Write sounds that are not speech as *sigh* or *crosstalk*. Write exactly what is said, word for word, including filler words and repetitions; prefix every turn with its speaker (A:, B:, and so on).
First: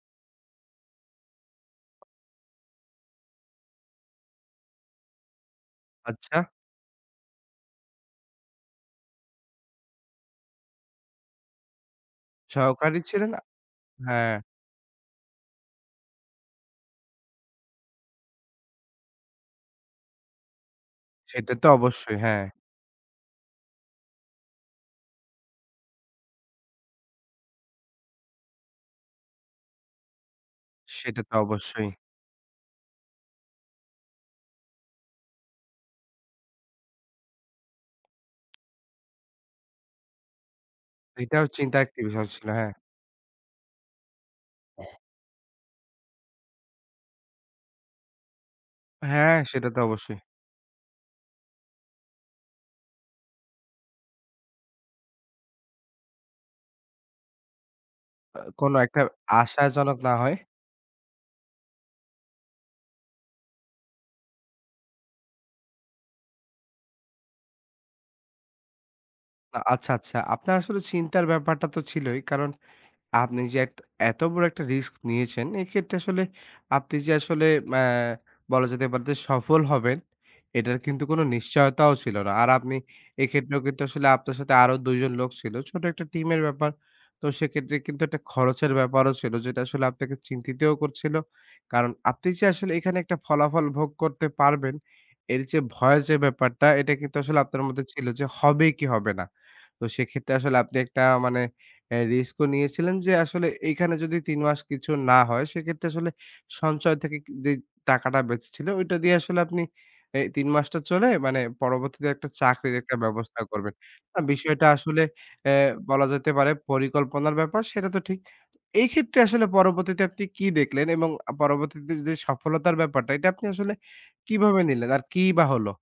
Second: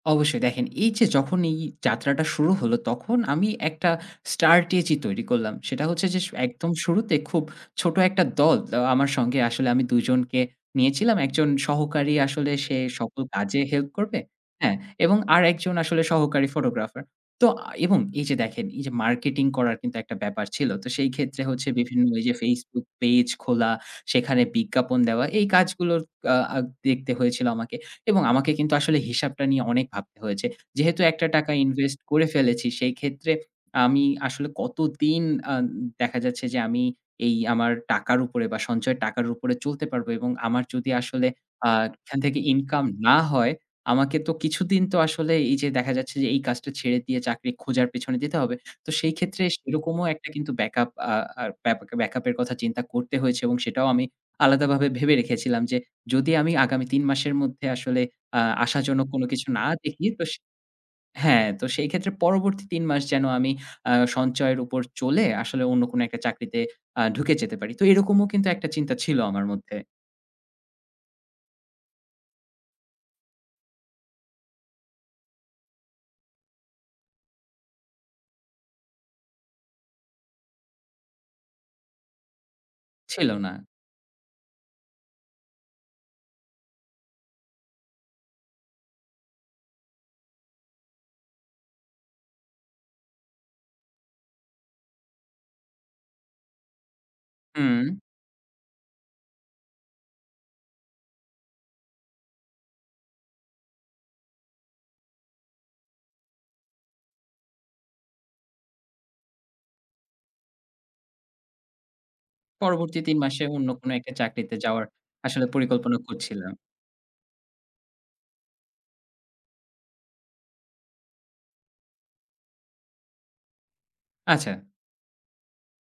A: অবশ্যই। দেখেন এই যে যখন এই যাত্রাটা শুরু হলো, তখন আমি একটা স্টার্টেজি তৈরি করলাম। সেটা হচ্ছে যে স
B: আচ্ছা।
A: একদম শুরুতে খুব ছোট একটা দল অ্যা আমার সঙ্গে আসলে আমি দুজনকে নিয়েছিলাম। একজন সহকারী আসলে সে
B: সহকারী
A: সকল
B: ছিলেন আ
A: কাজে হেল্প করবে,
B: হ্যাঁ।
A: হ্যাঁ এবং আরেকজন আসলে সহকারী ফটোগ্রাফার। তো এবং এই যে দেখেন এই যে মার্কেটিং করার কিন্তু একটা ব্যাপার ছিল। তো সেই ক্ষেত্রে
B: সেটা তো
A: হচ্ছে বিভিন্ন
B: অবশ্যই
A: ওইযে
B: হ্যাঁ।
A: Facebook পেজ খোলা, সেখানে বিজ্ঞাপন দেওয়া এই কাজগুলোর কা আ দেখতে হয়েছিল আমাকে। এবং আমাকে কিন্তু আসলে হিসাবটা নিয়ে অনেক ভাবতে হয়েছে। যেহেতু
B: সেটা
A: একটা
B: তো
A: টাকা
B: অবশ্যই।
A: ইনভেস্ট করে ফেলেছি, সেইক্ষেত্রে আমি আসলে কতদিন আন দেখা যাচ্ছে যে আমি এই আমার টাকার উপরে বা সঞ্চয়ের টাকার উপরে চলতে পারবো এবং আমার যদি আসলে
B: এটাও
A: আ
B: চিন্তার একটি।
A: এখান থেকে
B: *unintelligible* হ্যাঁ।
A: ইনকাম না হয়, আমাকে তো কিছুদিন
B: অ্যাহ
A: তো আসলে এই যে দেখা যাচ্ছে যে এই কাজটা ছেড়ে দিয়ে চাকরি খোঁজার পেছনে দিতে হবে। তো সেই
B: হ্যাঁ
A: ক্ষেত্রে
B: সেটা তো
A: সেরকমও
B: অবশ্যই।
A: একটা কিন্তু ব্যাকআপ আ আর ব্যাপা ব্যাকআপ এর কথা চিন্তা করতে হয়েছে। এবং সেটাও আমি আলাদাভাবে ভেবে রেখেছিলাম যে যদি আমি আগামী তিন মাসের মধ্যে আসলে আ
B: অ কোন একটা
A: আশাজনক কোন কিছু না
B: আশাজনক
A: দেখি
B: না
A: তো স
B: হয়
A: হ্যাঁ তো সেই ক্ষেত্রে পরবর্তী তিন মাস যেন আমি আ সঞ্চয়ের উপর চলে আসলে অন্য কোন একটা চাকরিতে আ ঢুকে যেতে পারি। তো এরকমও কিন্তু একটা চিন্তা ছিল আমার
B: আ
A: মধ্যে।
B: আচ্ছা, আচ্ছা। আপনার আসলে চিন্তার ব্যাপারটা তো ছিলই। কারণ আপনি যে এট এত বড় একটা রিস্ক নিয়েছেন। এক্ষেত্রে আসলে আপনি যে আসলে ম্যা বলা যেতে পারে যে সফল হবেন এটার কিন্তু কোন নিশ্চয়তাও ছিল না। আর আপনি
A: ছিল না।
B: এক্ষেত্রেও কিন্তু আসলে আপনার সাথে আরো দুই জন লোক ছিল, ছোট একটা টিমের ব্যাপার। তো সেক্ষেত্রে কিন্তু একটা খরচের ব্যাপারও ছিল। যেটা আসলে আপনাকে চিন্তিতও করছিল। কারণ আপনি যে আসলে এখানে একটা ফলাফল ভোগ করতে পারবেন, এর যে ভয় যে ব্যাপারটা এটা কিন্তু আসলে আপনার মধ্যে
A: হু।
B: ছিল। যে হবে কি হবে না? তো সেক্ষেত্রে আসলে আপনি একটা মানে অ্যা রিস্ক ও নিয়েছিলেন যে আসলে এখানে যদি তিন মাস কিছু না হয় সেক্ষেত্রে আসলে সঞ্চয় থেকে কি যে টাকাটা বেঁচেছিল, ওইটা দিয়ে আসলে আপনি এ তিন মাসটা চলে মানে পরবর্তীতে একটা চাকরির একটা
A: পরবর্তী তিন
B: ব্যবস্থা
A: মাসে অন্য
B: করবেন।
A: কোন একটা
B: না
A: চাকরিতে
B: বিষয়টা
A: যাওয়ার
B: আসলে
A: আসলে
B: অ্যা
A: পরিকল্পনা
B: বলা যেতে
A: করছিলাম।
B: পারে পরিকল্পনার ব্যাপার, সেটা তো ঠিক। এই ক্ষেত্রে আসলে পরবর্তীতে আপনি কি দেখলেন? এবং আ পরবর্তীতে যে সফলতার ব্যাপারটা, এটা আপনি আসলে
A: আচ্ছা।
B: কিভাবে নিলেন? আর কিই বা হলো?